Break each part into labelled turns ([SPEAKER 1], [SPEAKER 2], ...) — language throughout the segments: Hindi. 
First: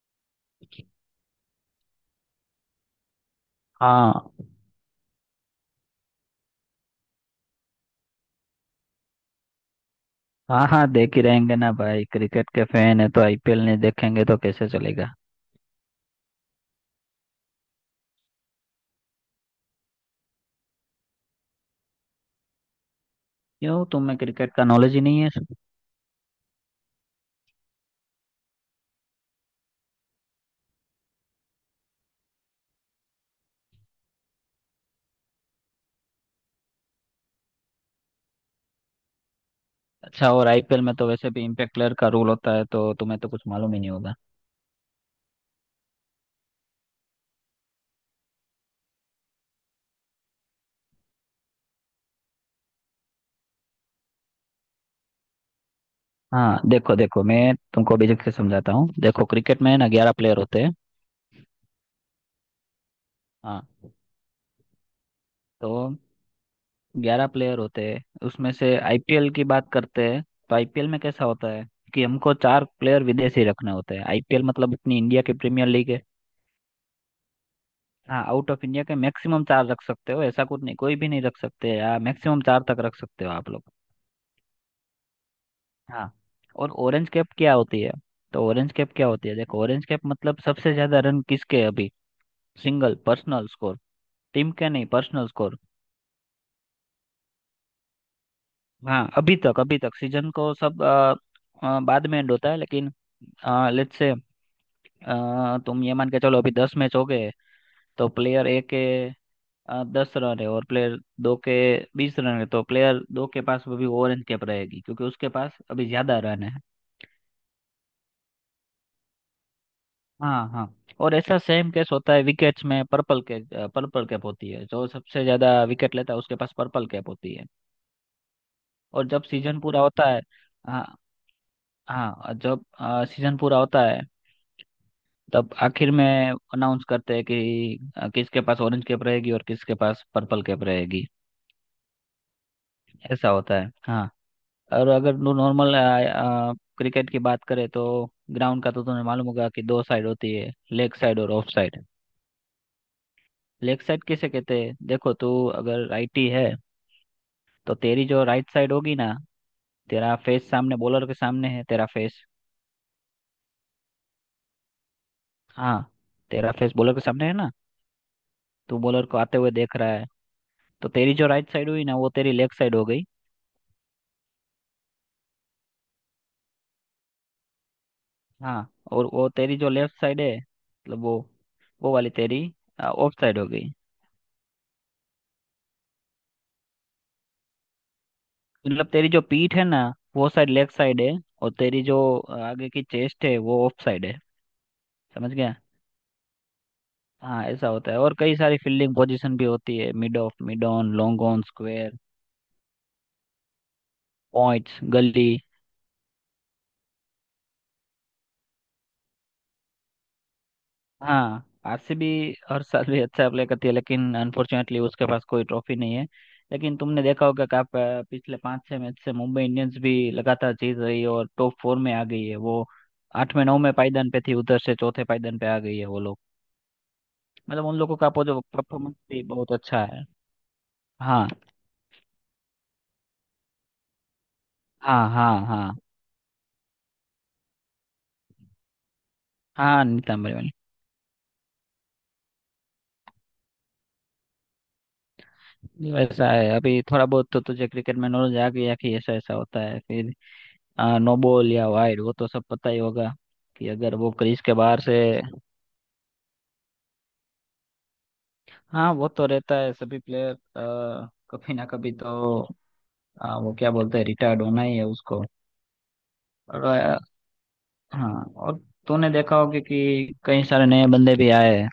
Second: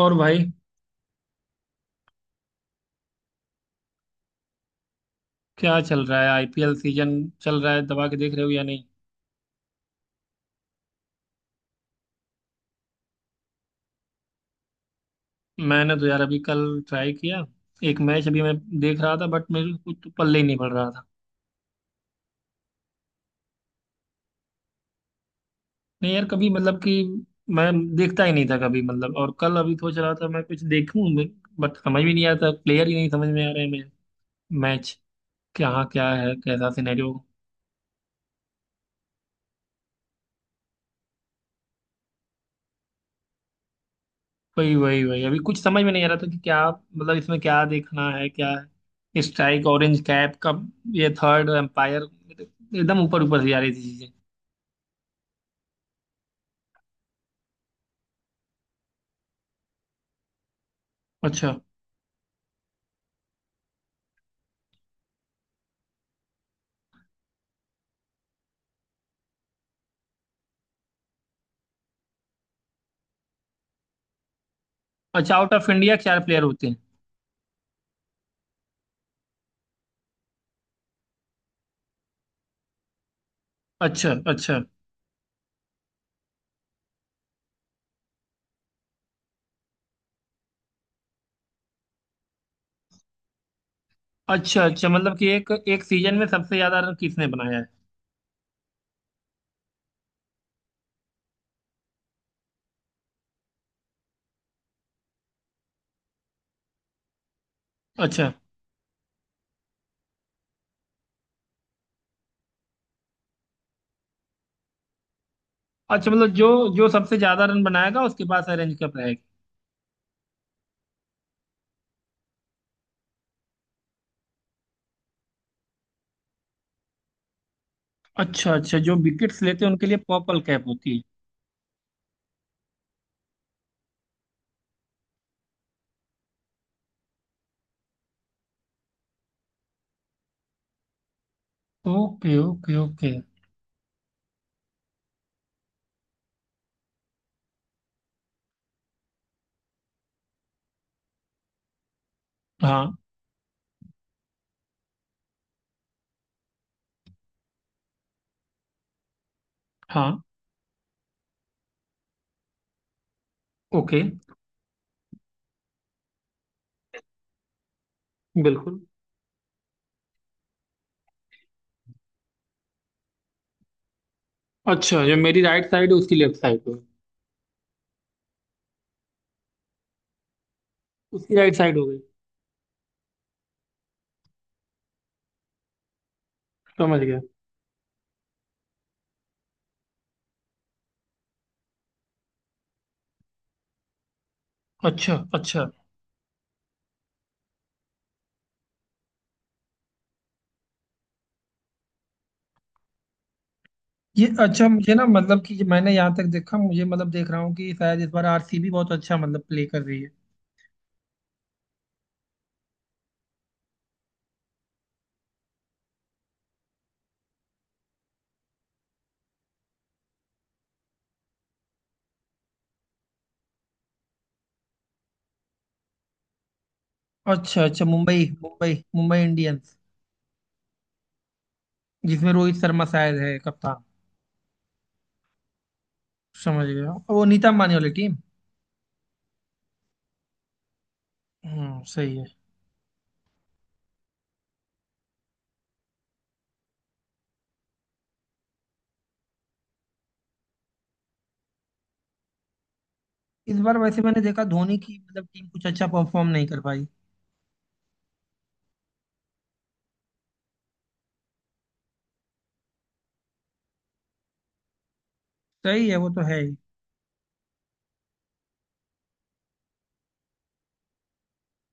[SPEAKER 1] और भाई,
[SPEAKER 2] हाँ
[SPEAKER 1] क्या चल रहा है? आईपीएल सीजन चल रहा है? दबा के देख रहे हो या नहीं?
[SPEAKER 2] हाँ हाँ देख ही रहेंगे ना भाई। क्रिकेट के फैन है तो आईपीएल नहीं देखेंगे तो कैसे चलेगा।
[SPEAKER 1] मैंने तो यार अभी कल ट्राई किया। एक मैच अभी मैं देख रहा था, बट मेरे को कुछ पल्ले ही नहीं पड़ रहा था।
[SPEAKER 2] क्यों तुम्हें क्रिकेट का नॉलेज ही नहीं है?
[SPEAKER 1] नहीं यार, कभी मतलब कि मैं देखता ही नहीं था कभी, मतलब। और कल अभी सोच रहा था मैं कुछ देखूं, बट समझ भी नहीं आता, प्लेयर ही नहीं समझ में आ रहे हैं मुझे। मैच क्या क्या है, कैसा सिनेरियो।
[SPEAKER 2] अच्छा, और आईपीएल में तो वैसे भी इम्पैक्ट प्लेयर का रूल होता है, तो तुम्हें तो कुछ मालूम ही नहीं होगा।
[SPEAKER 1] वही वही वही, अभी कुछ समझ में नहीं आ रहा था कि क्या मतलब इसमें क्या देखना है, क्या है स्ट्राइक, ऑरेंज कैप का, ये थर्ड एम्पायर, एकदम ऊपर ऊपर से जा रही थी चीजें।
[SPEAKER 2] हाँ देखो, देखो मैं तुमको बेझिझक से समझाता हूँ। देखो क्रिकेट में ना 11 प्लेयर होते हैं।
[SPEAKER 1] अच्छा।
[SPEAKER 2] हाँ, तो 11 प्लेयर होते हैं, उसमें से आईपीएल की बात करते हैं तो आईपीएल में कैसा होता है कि हमको 4 प्लेयर विदेशी रखने होते हैं। आईपीएल मतलब अपनी इंडिया की
[SPEAKER 1] अच्छा out
[SPEAKER 2] premier
[SPEAKER 1] of
[SPEAKER 2] league
[SPEAKER 1] India
[SPEAKER 2] है।
[SPEAKER 1] 4 प्लेयर होते हैं?
[SPEAKER 2] हाँ, आउट ऑफ इंडिया के मैक्सिमम 4 रख सकते हो। ऐसा कुछ नहीं कोई भी नहीं रख सकते, या मैक्सिमम 4 तक रख सकते हो आप लोग।
[SPEAKER 1] अच्छा अच्छा।
[SPEAKER 2] हाँ। और ऑरेंज कैप क्या होती है, तो ऑरेंज कैप क्या होती है, देखो ऑरेंज कैप मतलब सबसे ज्यादा रन किसके अभी, सिंगल पर्सनल स्कोर। टीम
[SPEAKER 1] अच्छा
[SPEAKER 2] के नहीं,
[SPEAKER 1] अच्छा मतलब
[SPEAKER 2] पर्सनल
[SPEAKER 1] कि एक
[SPEAKER 2] स्कोर।
[SPEAKER 1] एक सीजन में सबसे ज्यादा रन किसने बनाया है।
[SPEAKER 2] हाँ, अभी तक, अभी तक सीजन को सब बाद में एंड होता है लेकिन, लेट्स से, तुम ये मान के चलो अभी 10 मैच हो गए। तो
[SPEAKER 1] अच्छा
[SPEAKER 2] प्लेयर ए के 10 रन है और प्लेयर दो के 20 रन है, तो प्लेयर दो के पास अभी ओरेंज कैप रहेगी क्योंकि उसके पास अभी
[SPEAKER 1] अच्छा,
[SPEAKER 2] ज्यादा
[SPEAKER 1] मतलब
[SPEAKER 2] रन
[SPEAKER 1] जो
[SPEAKER 2] है।
[SPEAKER 1] जो सबसे ज्यादा रन बनाएगा उसके पास ऑरेंज कैप रहेगी।
[SPEAKER 2] हाँ हाँ और ऐसा सेम केस होता है विकेट्स में, पर्पल कैच, पर्पल कैप होती है। जो सबसे ज्यादा विकेट लेता है उसके पास पर्पल कैप होती है।
[SPEAKER 1] अच्छा अच्छा, जो
[SPEAKER 2] और जब
[SPEAKER 1] विकेट्स
[SPEAKER 2] सीजन
[SPEAKER 1] लेते हैं
[SPEAKER 2] पूरा
[SPEAKER 1] उनके लिए
[SPEAKER 2] होता है,
[SPEAKER 1] पर्पल कैप होती
[SPEAKER 2] हाँ,
[SPEAKER 1] है।
[SPEAKER 2] हाँ और जब सीजन पूरा होता है तब आखिर में अनाउंस करते हैं कि किसके पास ऑरेंज कैप रहेगी और किसके पास पर्पल कैप रहेगी।
[SPEAKER 1] Okay okay okay.
[SPEAKER 2] ऐसा होता है, हाँ। और अगर नॉर्मल क्रिकेट की बात करें तो ग्राउंड का तो तुम्हें मालूम होगा कि दो साइड होती है, लेग साइड और ऑफ साइड।
[SPEAKER 1] हाँ
[SPEAKER 2] लेग साइड किसे कहते हैं, देखो तू अगर राइटी है तो तेरी जो राइट साइड होगी ना, तेरा
[SPEAKER 1] हाँ।
[SPEAKER 2] फेस सामने बॉलर के सामने है, तेरा फेस,
[SPEAKER 1] ओके।
[SPEAKER 2] हाँ, तेरा फेस बॉलर के सामने है ना, तू
[SPEAKER 1] बिल्कुल।
[SPEAKER 2] बॉलर को आते हुए देख रहा है, तो तेरी जो राइट साइड हुई ना वो तेरी लेग साइड हो गई।
[SPEAKER 1] अच्छा, जो मेरी राइट साइड है उसकी लेफ्ट साइड हो गई।
[SPEAKER 2] हाँ, और वो तेरी जो लेफ्ट साइड है, मतलब वो
[SPEAKER 1] उसकी राइट साइड हो
[SPEAKER 2] वो
[SPEAKER 1] गई।
[SPEAKER 2] वाली तेरी ऑफ साइड हो गई।
[SPEAKER 1] समझ गया।
[SPEAKER 2] मतलब तेरी जो पीठ है ना वो साइड लेफ्ट साइड है, और तेरी जो आगे की चेस्ट है वो ऑफ साइड है।
[SPEAKER 1] अच्छा
[SPEAKER 2] समझ गया।
[SPEAKER 1] अच्छा।
[SPEAKER 2] हाँ ऐसा होता है। और कई सारी फील्डिंग पोजीशन भी होती है, mid off, mid on, long on, square,
[SPEAKER 1] ये अच्छा,
[SPEAKER 2] पॉइंट्स,
[SPEAKER 1] मुझे ना
[SPEAKER 2] गली।
[SPEAKER 1] मतलब कि ये मैंने यहाँ तक देखा मुझे, मतलब देख रहा हूँ कि शायद इस बार आरसीबी बहुत अच्छा मतलब प्ले कर रही है।
[SPEAKER 2] हाँ, आरसीबी हर साल भी अच्छा प्ले करती है, लेकिन अनफॉर्चुनेटली उसके पास कोई ट्रॉफी नहीं है। लेकिन तुमने देखा होगा कि आप पिछले 5 6 मैच से मुंबई इंडियंस भी लगातार जीत रही है और टॉप फोर में आ गई है वो। आठवें नौवें पायदान पे थी, उधर से चौथे पायदान पे आ गई है वो लोग।
[SPEAKER 1] अच्छा
[SPEAKER 2] मतलब उन
[SPEAKER 1] अच्छा,
[SPEAKER 2] लोगों का
[SPEAKER 1] मुंबई मुंबई
[SPEAKER 2] परफॉर्मेंस
[SPEAKER 1] मुंबई
[SPEAKER 2] भी बहुत
[SPEAKER 1] इंडियंस,
[SPEAKER 2] अच्छा है। हाँ।
[SPEAKER 1] जिसमें रोहित शर्मा शायद है कप्तान।
[SPEAKER 2] हाँ,
[SPEAKER 1] समझ गया, वो नीता अंबानी वाली टीम।
[SPEAKER 2] हाँ नीतंबर वाली।
[SPEAKER 1] हम्म, सही है।
[SPEAKER 2] ये वैसा है, अभी थोड़ा बहुत तो तुझे क्रिकेट में नॉलेज आ गया कि ऐसा ऐसा होता है फिर। नो बॉल या वाइड वो तो सब पता ही होगा
[SPEAKER 1] इस
[SPEAKER 2] कि
[SPEAKER 1] बार
[SPEAKER 2] अगर
[SPEAKER 1] वैसे
[SPEAKER 2] वो
[SPEAKER 1] मैंने
[SPEAKER 2] क्रीज
[SPEAKER 1] देखा
[SPEAKER 2] के
[SPEAKER 1] धोनी
[SPEAKER 2] बाहर से,
[SPEAKER 1] की मतलब टीम कुछ अच्छा परफॉर्म नहीं कर पाई।
[SPEAKER 2] हाँ, वो तो रहता है सभी प्लेयर। कभी ना कभी तो वो क्या बोलते हैं, रिटायर्ड होना ही है उसको।
[SPEAKER 1] सही है, वो तो है ही।
[SPEAKER 2] और हाँ, और तूने देखा होगा कि कई सारे नए बंदे भी आए हैं।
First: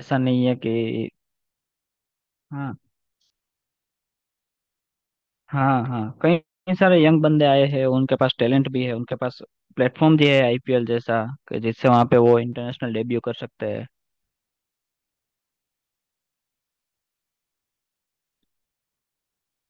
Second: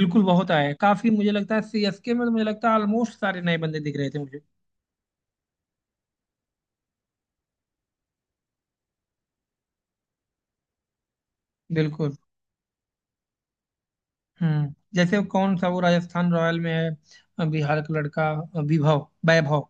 [SPEAKER 2] ऐसा नहीं
[SPEAKER 1] बहुत
[SPEAKER 2] है
[SPEAKER 1] आया
[SPEAKER 2] कि,
[SPEAKER 1] है, काफी मुझे लगता है सीएसके में तो मुझे लगता
[SPEAKER 2] हाँ,
[SPEAKER 1] है ऑलमोस्ट सारे नए बंदे दिख रहे थे मुझे।
[SPEAKER 2] हाँ हाँ, कई कई सारे यंग बंदे आए हैं, उनके पास टैलेंट भी है, उनके पास प्लेटफॉर्म भी है आईपीएल जैसा, कि जिससे वहाँ
[SPEAKER 1] बिल्कुल।
[SPEAKER 2] पे वो इंटरनेशनल डेब्यू कर सकते हैं।
[SPEAKER 1] हम्म, जैसे कौन सा वो राजस्थान रॉयल में है, बिहार का लड़का, अ, विभव वैभव।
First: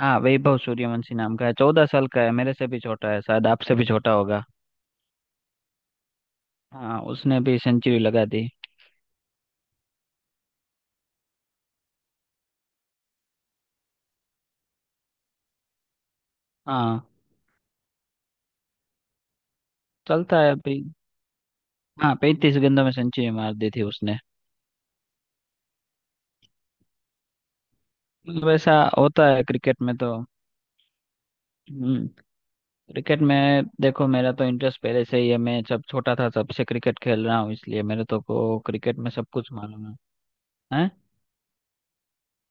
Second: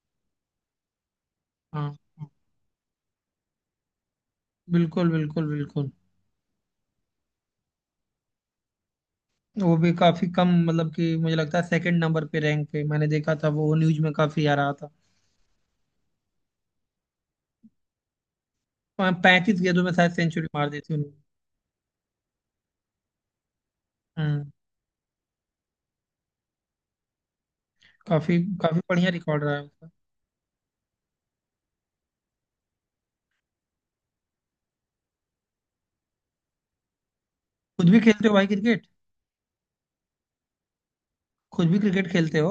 [SPEAKER 2] हाँ वैभव सूर्यवंशी नाम का है, चौदह
[SPEAKER 1] हाँ।
[SPEAKER 2] साल का
[SPEAKER 1] हाँ,
[SPEAKER 2] है, मेरे से भी छोटा है, शायद आपसे भी छोटा होगा।
[SPEAKER 1] बिल्कुल बिल्कुल बिल्कुल।
[SPEAKER 2] हाँ उसने भी सेंचुरी लगा दी।
[SPEAKER 1] वो भी काफी कम मतलब कि मुझे लगता है सेकंड नंबर पे, रैंक पे मैंने देखा था, वो न्यूज में काफी आ रहा था।
[SPEAKER 2] हाँ,
[SPEAKER 1] हाँ, 35 गेंदों में शायद
[SPEAKER 2] चलता
[SPEAKER 1] सेंचुरी
[SPEAKER 2] है
[SPEAKER 1] मार दी
[SPEAKER 2] अभी।
[SPEAKER 1] थी उन्होंने।
[SPEAKER 2] हाँ 35 गेंदों में सेंचुरी मार दी थी उसने।
[SPEAKER 1] हम्म। काफी
[SPEAKER 2] मतलब ऐसा
[SPEAKER 1] काफी बढ़िया
[SPEAKER 2] होता है
[SPEAKER 1] रिकॉर्ड रहा है
[SPEAKER 2] क्रिकेट
[SPEAKER 1] उसका।
[SPEAKER 2] में तो। हम्म। क्रिकेट में देखो मेरा तो इंटरेस्ट पहले से ही है, मैं जब छोटा था तब से क्रिकेट खेल रहा हूँ, इसलिए
[SPEAKER 1] खुद भी
[SPEAKER 2] मेरे तो
[SPEAKER 1] खेलते हो भाई
[SPEAKER 2] को
[SPEAKER 1] क्रिकेट?
[SPEAKER 2] क्रिकेट में सब कुछ मालूम है। हैं?
[SPEAKER 1] खुद भी क्रिकेट खेलते हो?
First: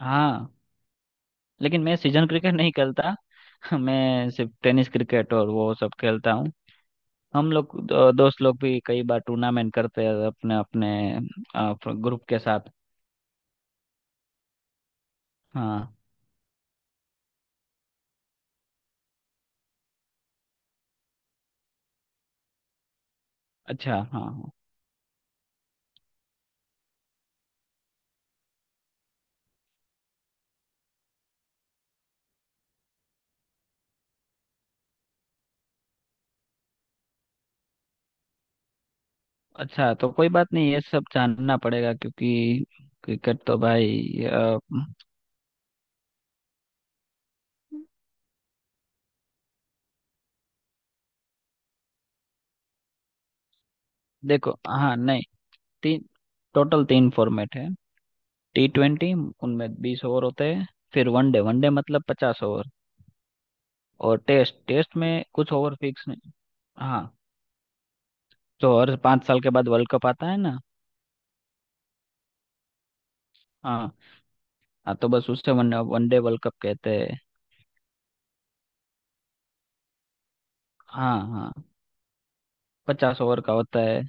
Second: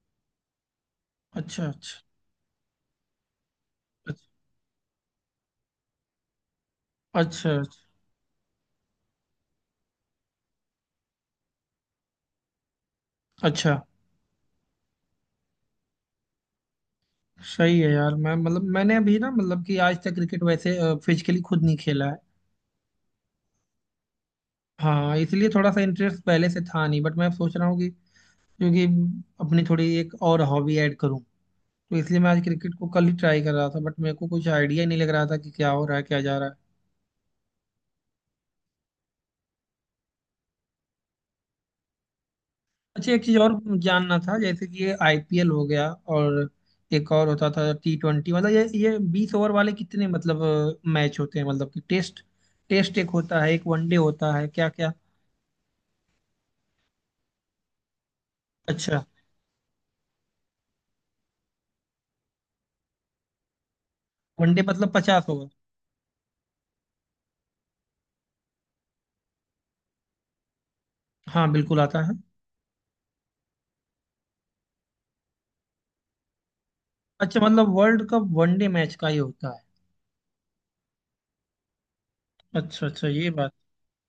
[SPEAKER 2] हाँ।
[SPEAKER 1] अच्छा
[SPEAKER 2] लेकिन मैं
[SPEAKER 1] अच्छा।
[SPEAKER 2] सीजन क्रिकेट नहीं खेलता। मैं सिर्फ टेनिस क्रिकेट और वो सब खेलता हूँ।
[SPEAKER 1] अच्छा
[SPEAKER 2] हम लोग
[SPEAKER 1] अच्छा।
[SPEAKER 2] दो, दोस्त लोग भी कई बार टूर्नामेंट करते हैं अपने अपने ग्रुप के साथ।
[SPEAKER 1] अच्छा।
[SPEAKER 2] हाँ।
[SPEAKER 1] सही है यार, मैं मतलब मैंने अभी ना मतलब कि आज तक क्रिकेट वैसे फिजिकली खुद नहीं खेला है।
[SPEAKER 2] अच्छा, हाँ हाँ।
[SPEAKER 1] हाँ, इसलिए थोड़ा सा इंटरेस्ट पहले से था नहीं, बट मैं सोच रहा हूँ कि, क्योंकि अपनी थोड़ी एक और हॉबी ऐड करूँ, तो इसलिए मैं आज क्रिकेट को कल ही ट्राई कर रहा था, बट मेरे को कुछ आइडिया ही नहीं लग रहा था कि क्या हो रहा है क्या जा रहा है।
[SPEAKER 2] अच्छा तो कोई बात नहीं, ये सब जानना पड़ेगा क्योंकि
[SPEAKER 1] अच्छा, एक चीज़
[SPEAKER 2] क्रिकेट
[SPEAKER 1] और
[SPEAKER 2] तो
[SPEAKER 1] जानना
[SPEAKER 2] भाई
[SPEAKER 1] था, जैसे कि ये आईपीएल हो गया, और एक और होता था T20। मतलब ये 20 ओवर वाले कितने मतलब मैच होते हैं, मतलब कि टेस्ट टेस्ट एक होता है, एक वनडे होता है,
[SPEAKER 2] देखो,
[SPEAKER 1] क्या क्या।
[SPEAKER 2] हाँ नहीं, तीन, टोटल तीन फॉर्मेट है। टी
[SPEAKER 1] अच्छा।
[SPEAKER 2] ट्वेंटी, उनमें 20 ओवर होते हैं। फिर वनडे, वनडे मतलब 50 ओवर। और टेस्ट,
[SPEAKER 1] वनडे मतलब
[SPEAKER 2] टेस्ट में
[SPEAKER 1] 50 ओवर।
[SPEAKER 2] कुछ ओवर फिक्स नहीं। हाँ तो हर 5 साल के बाद वर्ल्ड कप आता है ना।
[SPEAKER 1] हाँ बिल्कुल आता है।
[SPEAKER 2] हाँ, हाँ तो बस उससे वन वनडे वर्ल्ड कप कहते हैं।
[SPEAKER 1] अच्छा, मतलब वर्ल्ड कप वनडे मैच का ही होता है?
[SPEAKER 2] हाँ हाँ,
[SPEAKER 1] अच्छा अच्छा,
[SPEAKER 2] पचास
[SPEAKER 1] ये
[SPEAKER 2] ओवर
[SPEAKER 1] बात।
[SPEAKER 2] का होता है।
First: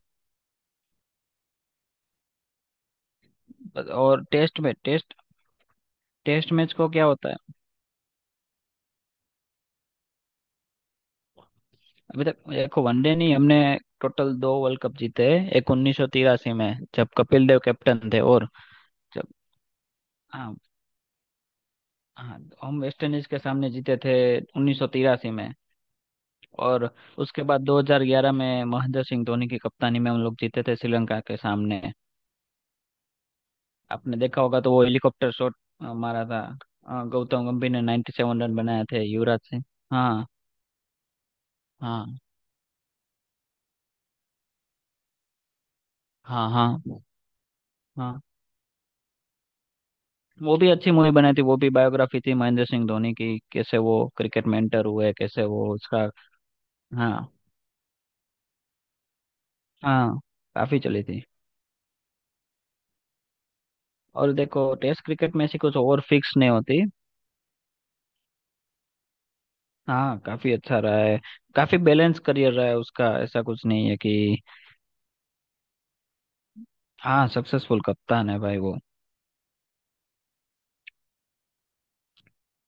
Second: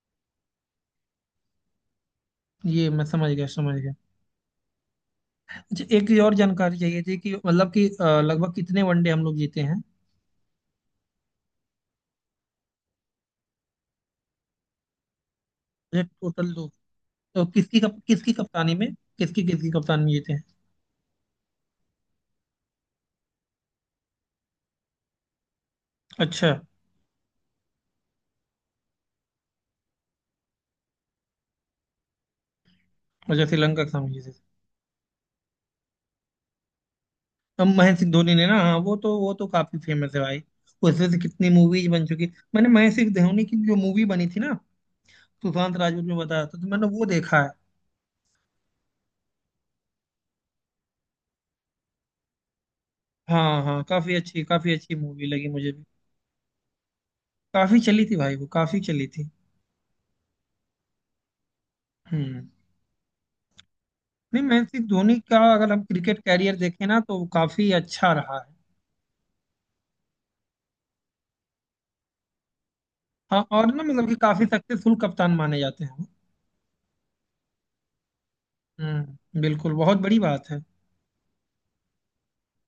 [SPEAKER 1] ये मैं समझ गया, समझ
[SPEAKER 2] बस।
[SPEAKER 1] गया।
[SPEAKER 2] और टेस्ट में, टेस्ट
[SPEAKER 1] अच्छा, एक ये और
[SPEAKER 2] टेस्ट मैच
[SPEAKER 1] जानकारी
[SPEAKER 2] को
[SPEAKER 1] चाहिए
[SPEAKER 2] क्या
[SPEAKER 1] थी
[SPEAKER 2] होता
[SPEAKER 1] कि
[SPEAKER 2] है,
[SPEAKER 1] मतलब कि लगभग कितने वनडे हम लोग जीते हैं?
[SPEAKER 2] अभी तक देखो वनडे नहीं हमने टोटल 2 वर्ल्ड कप जीते हैं। एक उन्नीस
[SPEAKER 1] मुझे
[SPEAKER 2] सौ
[SPEAKER 1] टोटल
[SPEAKER 2] तिरासी
[SPEAKER 1] दो।
[SPEAKER 2] में जब
[SPEAKER 1] तो
[SPEAKER 2] कपिल देव
[SPEAKER 1] किसकी
[SPEAKER 2] कैप्टन थे,
[SPEAKER 1] किसकी
[SPEAKER 2] और
[SPEAKER 1] कप्तानी में,
[SPEAKER 2] जब,
[SPEAKER 1] किसकी किसकी कप्तानी में जीते हैं?
[SPEAKER 2] हाँ, हाँ हम वेस्ट इंडीज के सामने जीते थे 1983 में।
[SPEAKER 1] अच्छा।
[SPEAKER 2] और उसके बाद 2011 में महेंद्र सिंह धोनी की कप्तानी में हम लोग जीते थे श्रीलंका के सामने।
[SPEAKER 1] अच्छा, श्रीलंका के सामने
[SPEAKER 2] आपने
[SPEAKER 1] जीते थे।
[SPEAKER 2] देखा होगा तो वो हेलीकॉप्टर शॉट मारा था। गौतम
[SPEAKER 1] अब
[SPEAKER 2] गंभीर ने
[SPEAKER 1] महेंद्र सिंह धोनी ने
[SPEAKER 2] 97 रन
[SPEAKER 1] ना, हाँ
[SPEAKER 2] बनाए
[SPEAKER 1] वो
[SPEAKER 2] थे,
[SPEAKER 1] तो वो
[SPEAKER 2] युवराज
[SPEAKER 1] तो
[SPEAKER 2] सिंह,
[SPEAKER 1] काफी फेमस है
[SPEAKER 2] हाँ
[SPEAKER 1] भाई, उसमें से कितनी मूवीज बन
[SPEAKER 2] हाँ
[SPEAKER 1] चुकी। मैंने महेंद्र सिंह धोनी की जो मूवी बनी थी ना सुशांत राजपूत में बताया
[SPEAKER 2] हाँ
[SPEAKER 1] था, तो मैंने
[SPEAKER 2] हाँ
[SPEAKER 1] वो देखा है।
[SPEAKER 2] हाँ वो भी अच्छी मूवी बनाई थी, वो भी बायोग्राफी थी महेंद्र सिंह धोनी की,
[SPEAKER 1] हाँ
[SPEAKER 2] कैसे
[SPEAKER 1] हाँ,
[SPEAKER 2] वो
[SPEAKER 1] काफी अच्छी,
[SPEAKER 2] क्रिकेट में
[SPEAKER 1] काफी
[SPEAKER 2] enter
[SPEAKER 1] अच्छी
[SPEAKER 2] हुए,
[SPEAKER 1] मूवी
[SPEAKER 2] कैसे
[SPEAKER 1] लगी मुझे
[SPEAKER 2] वो
[SPEAKER 1] भी।
[SPEAKER 2] उसका। हाँ
[SPEAKER 1] काफी चली थी भाई, वो काफी चली थी।
[SPEAKER 2] हाँ, काफी चली थी।
[SPEAKER 1] हम्म।
[SPEAKER 2] और
[SPEAKER 1] नहीं,
[SPEAKER 2] देखो
[SPEAKER 1] महेंद्र सिंह
[SPEAKER 2] टेस्ट
[SPEAKER 1] धोनी
[SPEAKER 2] क्रिकेट
[SPEAKER 1] का
[SPEAKER 2] में ऐसी
[SPEAKER 1] अगर
[SPEAKER 2] कुछ
[SPEAKER 1] हम
[SPEAKER 2] और
[SPEAKER 1] क्रिकेट
[SPEAKER 2] फिक्स नहीं
[SPEAKER 1] कैरियर
[SPEAKER 2] होती।
[SPEAKER 1] देखें ना, तो वो काफी अच्छा रहा है।
[SPEAKER 2] हाँ काफी अच्छा रहा है, काफी बैलेंस करियर रहा है उसका,
[SPEAKER 1] हाँ,
[SPEAKER 2] ऐसा
[SPEAKER 1] और
[SPEAKER 2] कुछ
[SPEAKER 1] ना
[SPEAKER 2] नहीं है
[SPEAKER 1] मतलब कि
[SPEAKER 2] कि।
[SPEAKER 1] काफी सक्सेसफुल कप्तान माने जाते हैं वो।
[SPEAKER 2] हाँ, सक्सेसफुल कप्तान है भाई वो।
[SPEAKER 1] हम्म, बिल्कुल बहुत बड़ी बात है।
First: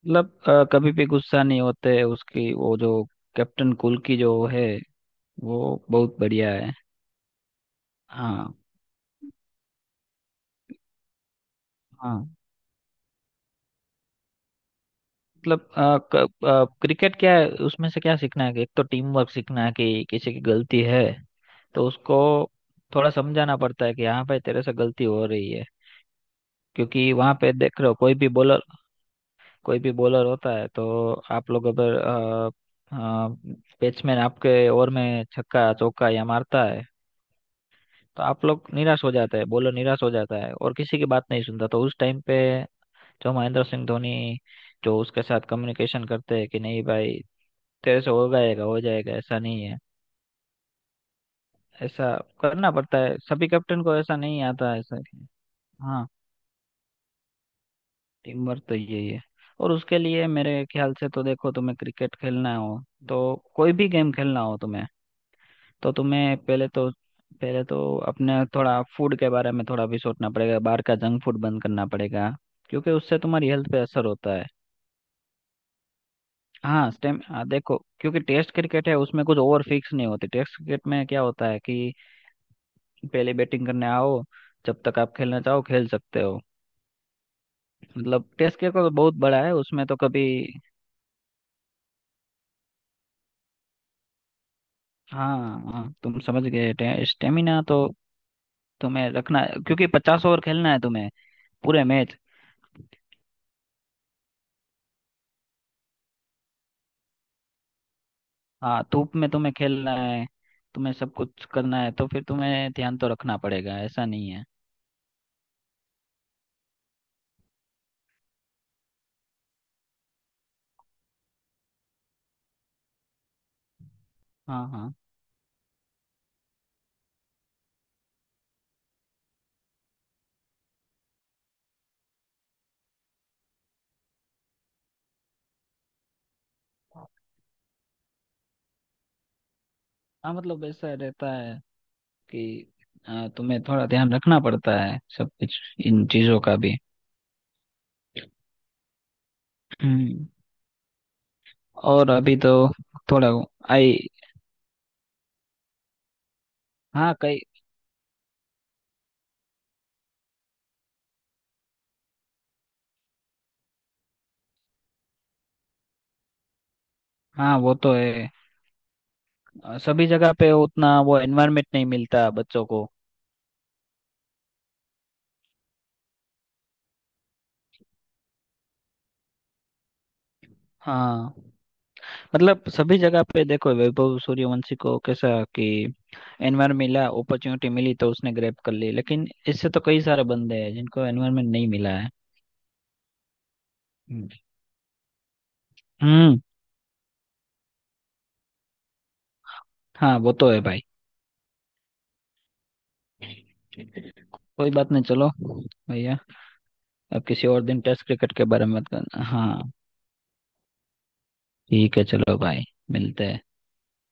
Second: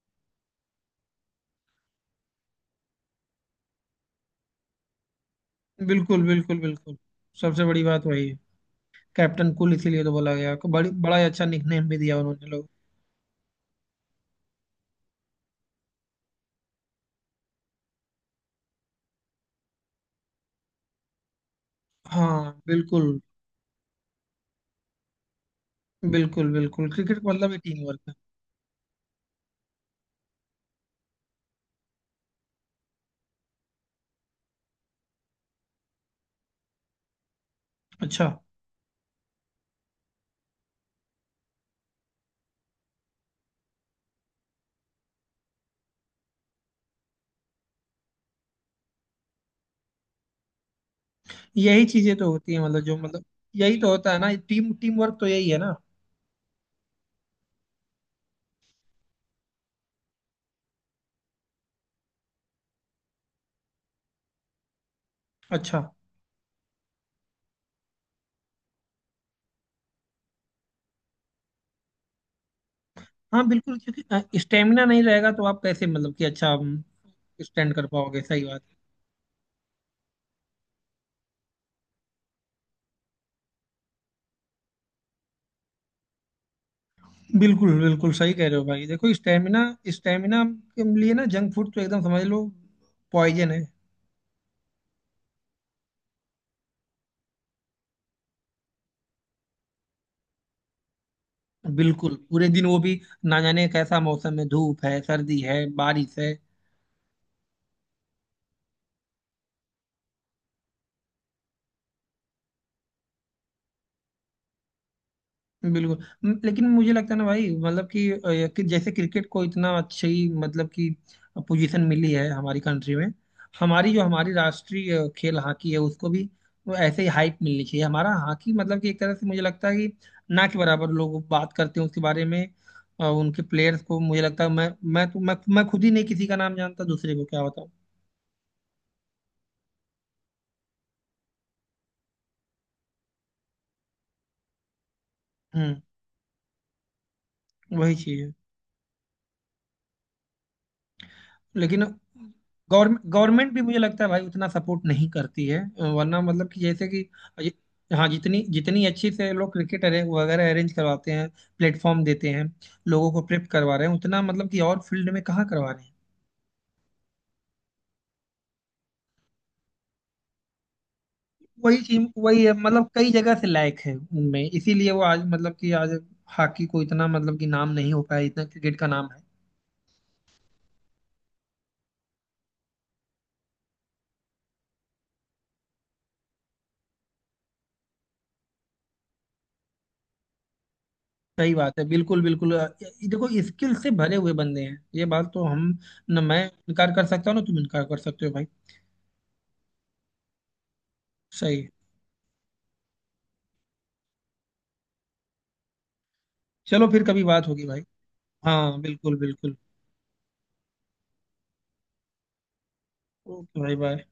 [SPEAKER 2] मतलब कभी भी गुस्सा नहीं होते, उसकी वो जो कैप्टन कूल की जो है, वो बहुत
[SPEAKER 1] बिल्कुल
[SPEAKER 2] बढ़िया
[SPEAKER 1] बिल्कुल
[SPEAKER 2] है।
[SPEAKER 1] बिल्कुल। सबसे बड़ी बात वही है।
[SPEAKER 2] हाँ।
[SPEAKER 1] कैप्टन कूल इसीलिए तो बोला गया, बड़ी, बड़ा ही अच्छा निकनेम भी दिया
[SPEAKER 2] हाँ
[SPEAKER 1] उन्होंने लोग।
[SPEAKER 2] मतलब अ, क- क्रिकेट क्या है, उसमें से क्या सीखना है कि एक तो टीम वर्क सीखना है कि किसी की गलती है तो उसको
[SPEAKER 1] हाँ,
[SPEAKER 2] थोड़ा
[SPEAKER 1] बिल्कुल
[SPEAKER 2] समझाना पड़ता है कि हाँ भाई तेरे से गलती हो रही है।
[SPEAKER 1] बिल्कुल बिल्कुल,
[SPEAKER 2] क्योंकि
[SPEAKER 1] क्रिकेट का
[SPEAKER 2] वहां
[SPEAKER 1] मतलब
[SPEAKER 2] पे
[SPEAKER 1] ही
[SPEAKER 2] देख
[SPEAKER 1] टीम
[SPEAKER 2] रहे हो,
[SPEAKER 1] वर्क है।
[SPEAKER 2] कोई भी बॉलर होता है तो आप लोग अगर, बैट्समैन आपके ओवर में छक्का चौका या मारता है तो
[SPEAKER 1] अच्छा,
[SPEAKER 2] आप लोग निराश हो जाते हैं, बोलो निराश हो जाता है, और किसी की बात नहीं सुनता, तो उस टाइम पे जो महेंद्र सिंह धोनी जो उसके साथ कम्युनिकेशन करते हैं कि नहीं भाई तेरे से हो जाएगा, हो जाएगा, ऐसा नहीं है।
[SPEAKER 1] यही
[SPEAKER 2] ऐसा
[SPEAKER 1] चीजें तो होती है
[SPEAKER 2] करना
[SPEAKER 1] मतलब जो,
[SPEAKER 2] पड़ता है
[SPEAKER 1] मतलब
[SPEAKER 2] सभी
[SPEAKER 1] यही
[SPEAKER 2] कैप्टन
[SPEAKER 1] तो
[SPEAKER 2] को,
[SPEAKER 1] होता
[SPEAKER 2] ऐसा
[SPEAKER 1] है ना,
[SPEAKER 2] नहीं आता
[SPEAKER 1] टीम
[SPEAKER 2] है
[SPEAKER 1] टीम
[SPEAKER 2] ऐसा।
[SPEAKER 1] वर्क तो यही है ना।
[SPEAKER 2] हाँ, टीम वर्क तो यही है। और उसके लिए मेरे ख्याल से तो देखो, तुम्हें क्रिकेट खेलना हो तो कोई भी गेम खेलना हो तुम्हें,
[SPEAKER 1] अच्छा।
[SPEAKER 2] तो तुम्हें पहले तो, पहले तो अपने थोड़ा फूड के बारे में थोड़ा भी सोचना पड़ेगा, बाहर का जंक फूड बंद करना पड़ेगा, क्योंकि उससे
[SPEAKER 1] हाँ
[SPEAKER 2] तुम्हारी हेल्थ
[SPEAKER 1] बिल्कुल,
[SPEAKER 2] पे असर होता
[SPEAKER 1] क्योंकि
[SPEAKER 2] है।
[SPEAKER 1] स्टेमिना नहीं रहेगा तो आप कैसे मतलब कि अच्छा
[SPEAKER 2] हाँ,
[SPEAKER 1] स्टैंड
[SPEAKER 2] देखो
[SPEAKER 1] कर
[SPEAKER 2] क्योंकि
[SPEAKER 1] पाओगे, सही
[SPEAKER 2] टेस्ट
[SPEAKER 1] बात
[SPEAKER 2] क्रिकेट है उसमें कुछ ओवर फिक्स नहीं होती, टेस्ट क्रिकेट में क्या होता है कि पहले बैटिंग करने आओ, जब तक आप खेलना चाहो खेल सकते हो।
[SPEAKER 1] है। बिल्कुल बिल्कुल,
[SPEAKER 2] मतलब
[SPEAKER 1] सही कह रहे
[SPEAKER 2] टेस्ट
[SPEAKER 1] हो
[SPEAKER 2] क्रिकेट
[SPEAKER 1] भाई,
[SPEAKER 2] तो
[SPEAKER 1] देखो
[SPEAKER 2] बहुत बड़ा है,
[SPEAKER 1] स्टेमिना,
[SPEAKER 2] उसमें तो कभी,
[SPEAKER 1] स्टेमिना के लिए ना जंक फूड तो एकदम समझ लो, पॉइजन है।
[SPEAKER 2] हाँ। हाँ तुम समझ गए, स्टेमिना तो तुम्हें रखना, क्योंकि 50 ओवर खेलना है तुम्हें पूरे
[SPEAKER 1] बिल्कुल,
[SPEAKER 2] मैच।
[SPEAKER 1] पूरे दिन वो भी ना जाने कैसा मौसम है, धूप है, सर्दी है, बारिश है।
[SPEAKER 2] हाँ, धूप में तुम्हें खेलना है, तुम्हें सब कुछ करना है, तो फिर तुम्हें ध्यान तो रखना पड़ेगा ऐसा नहीं है।
[SPEAKER 1] बिल्कुल। लेकिन मुझे लगता है ना भाई मतलब कि, कि जैसे क्रिकेट को इतना अच्छी मतलब कि पोजीशन मिली है हमारी कंट्री में, हमारी जो हमारी
[SPEAKER 2] हाँ
[SPEAKER 1] राष्ट्रीय
[SPEAKER 2] हाँ
[SPEAKER 1] खेल हॉकी है उसको भी वो ऐसे ही हाइप मिलनी चाहिए। हमारा हॉकी मतलब कि एक तरह से मुझे लगता है कि ना के बराबर लोग बात करते हैं उसके बारे में। उनके प्लेयर्स को मुझे लगता है, मैं तो मैं खुद ही नहीं किसी का नाम जानता, दूसरे को क्या बताऊं।
[SPEAKER 2] हाँ मतलब ऐसा रहता है कि तुम्हें थोड़ा ध्यान रखना पड़ता है सब कुछ
[SPEAKER 1] हम्म,
[SPEAKER 2] इन चीजों का भी।
[SPEAKER 1] वही चीज है।
[SPEAKER 2] हम्म।
[SPEAKER 1] लेकिन
[SPEAKER 2] और अभी तो
[SPEAKER 1] गवर्नमेंट
[SPEAKER 2] थोड़ा
[SPEAKER 1] गवर्नमेंट भी मुझे
[SPEAKER 2] आई,
[SPEAKER 1] लगता है भाई उतना सपोर्ट नहीं करती है, वरना मतलब कि जैसे कि
[SPEAKER 2] हाँ कई,
[SPEAKER 1] हाँ जितनी जितनी अच्छी से लोग क्रिकेट अरे वगैरह अरेंज करवाते हैं, प्लेटफॉर्म देते हैं, लोगों को प्रेप करवा रहे हैं, उतना मतलब कि और फील्ड में कहाँ करवा रहे हैं।
[SPEAKER 2] हाँ वो तो है। सभी जगह पे उतना वो एनवायरमेंट
[SPEAKER 1] वही
[SPEAKER 2] नहीं
[SPEAKER 1] टीम
[SPEAKER 2] मिलता
[SPEAKER 1] वही है,
[SPEAKER 2] बच्चों को।
[SPEAKER 1] मतलब कई जगह से लायक है उनमें, इसीलिए वो आज मतलब कि आज हॉकी को इतना मतलब कि नाम नहीं हो पाया, इतना क्रिकेट का नाम है।
[SPEAKER 2] हाँ, मतलब सभी जगह पे देखो वैभव सूर्यवंशी को कैसा कि एनवायरमेंट मिला, अपॉर्चुनिटी मिली तो उसने ग्रैब कर ली, लेकिन इससे तो कई सारे बंदे हैं जिनको एनवायरमेंट
[SPEAKER 1] सही
[SPEAKER 2] नहीं
[SPEAKER 1] बात है
[SPEAKER 2] मिला है।
[SPEAKER 1] बिल्कुल बिल्कुल, ये देखो स्किल से भरे
[SPEAKER 2] हम्म,
[SPEAKER 1] हुए बंदे हैं, ये बात तो हम न,
[SPEAKER 2] हम्म।
[SPEAKER 1] मैं इनकार कर सकता हूँ ना तुम इनकार कर सकते हो भाई।
[SPEAKER 2] हाँ वो तो है भाई।
[SPEAKER 1] सही।
[SPEAKER 2] कोई बात नहीं, चलो भैया,
[SPEAKER 1] चलो फिर कभी
[SPEAKER 2] अब
[SPEAKER 1] बात
[SPEAKER 2] किसी और
[SPEAKER 1] होगी भाई।
[SPEAKER 2] दिन टेस्ट क्रिकेट के बारे में
[SPEAKER 1] हाँ
[SPEAKER 2] बात
[SPEAKER 1] बिल्कुल
[SPEAKER 2] करना
[SPEAKER 1] बिल्कुल।
[SPEAKER 2] हाँ। ठीक है चलो भाई, मिलते हैं।
[SPEAKER 1] ओके भाई, बाय।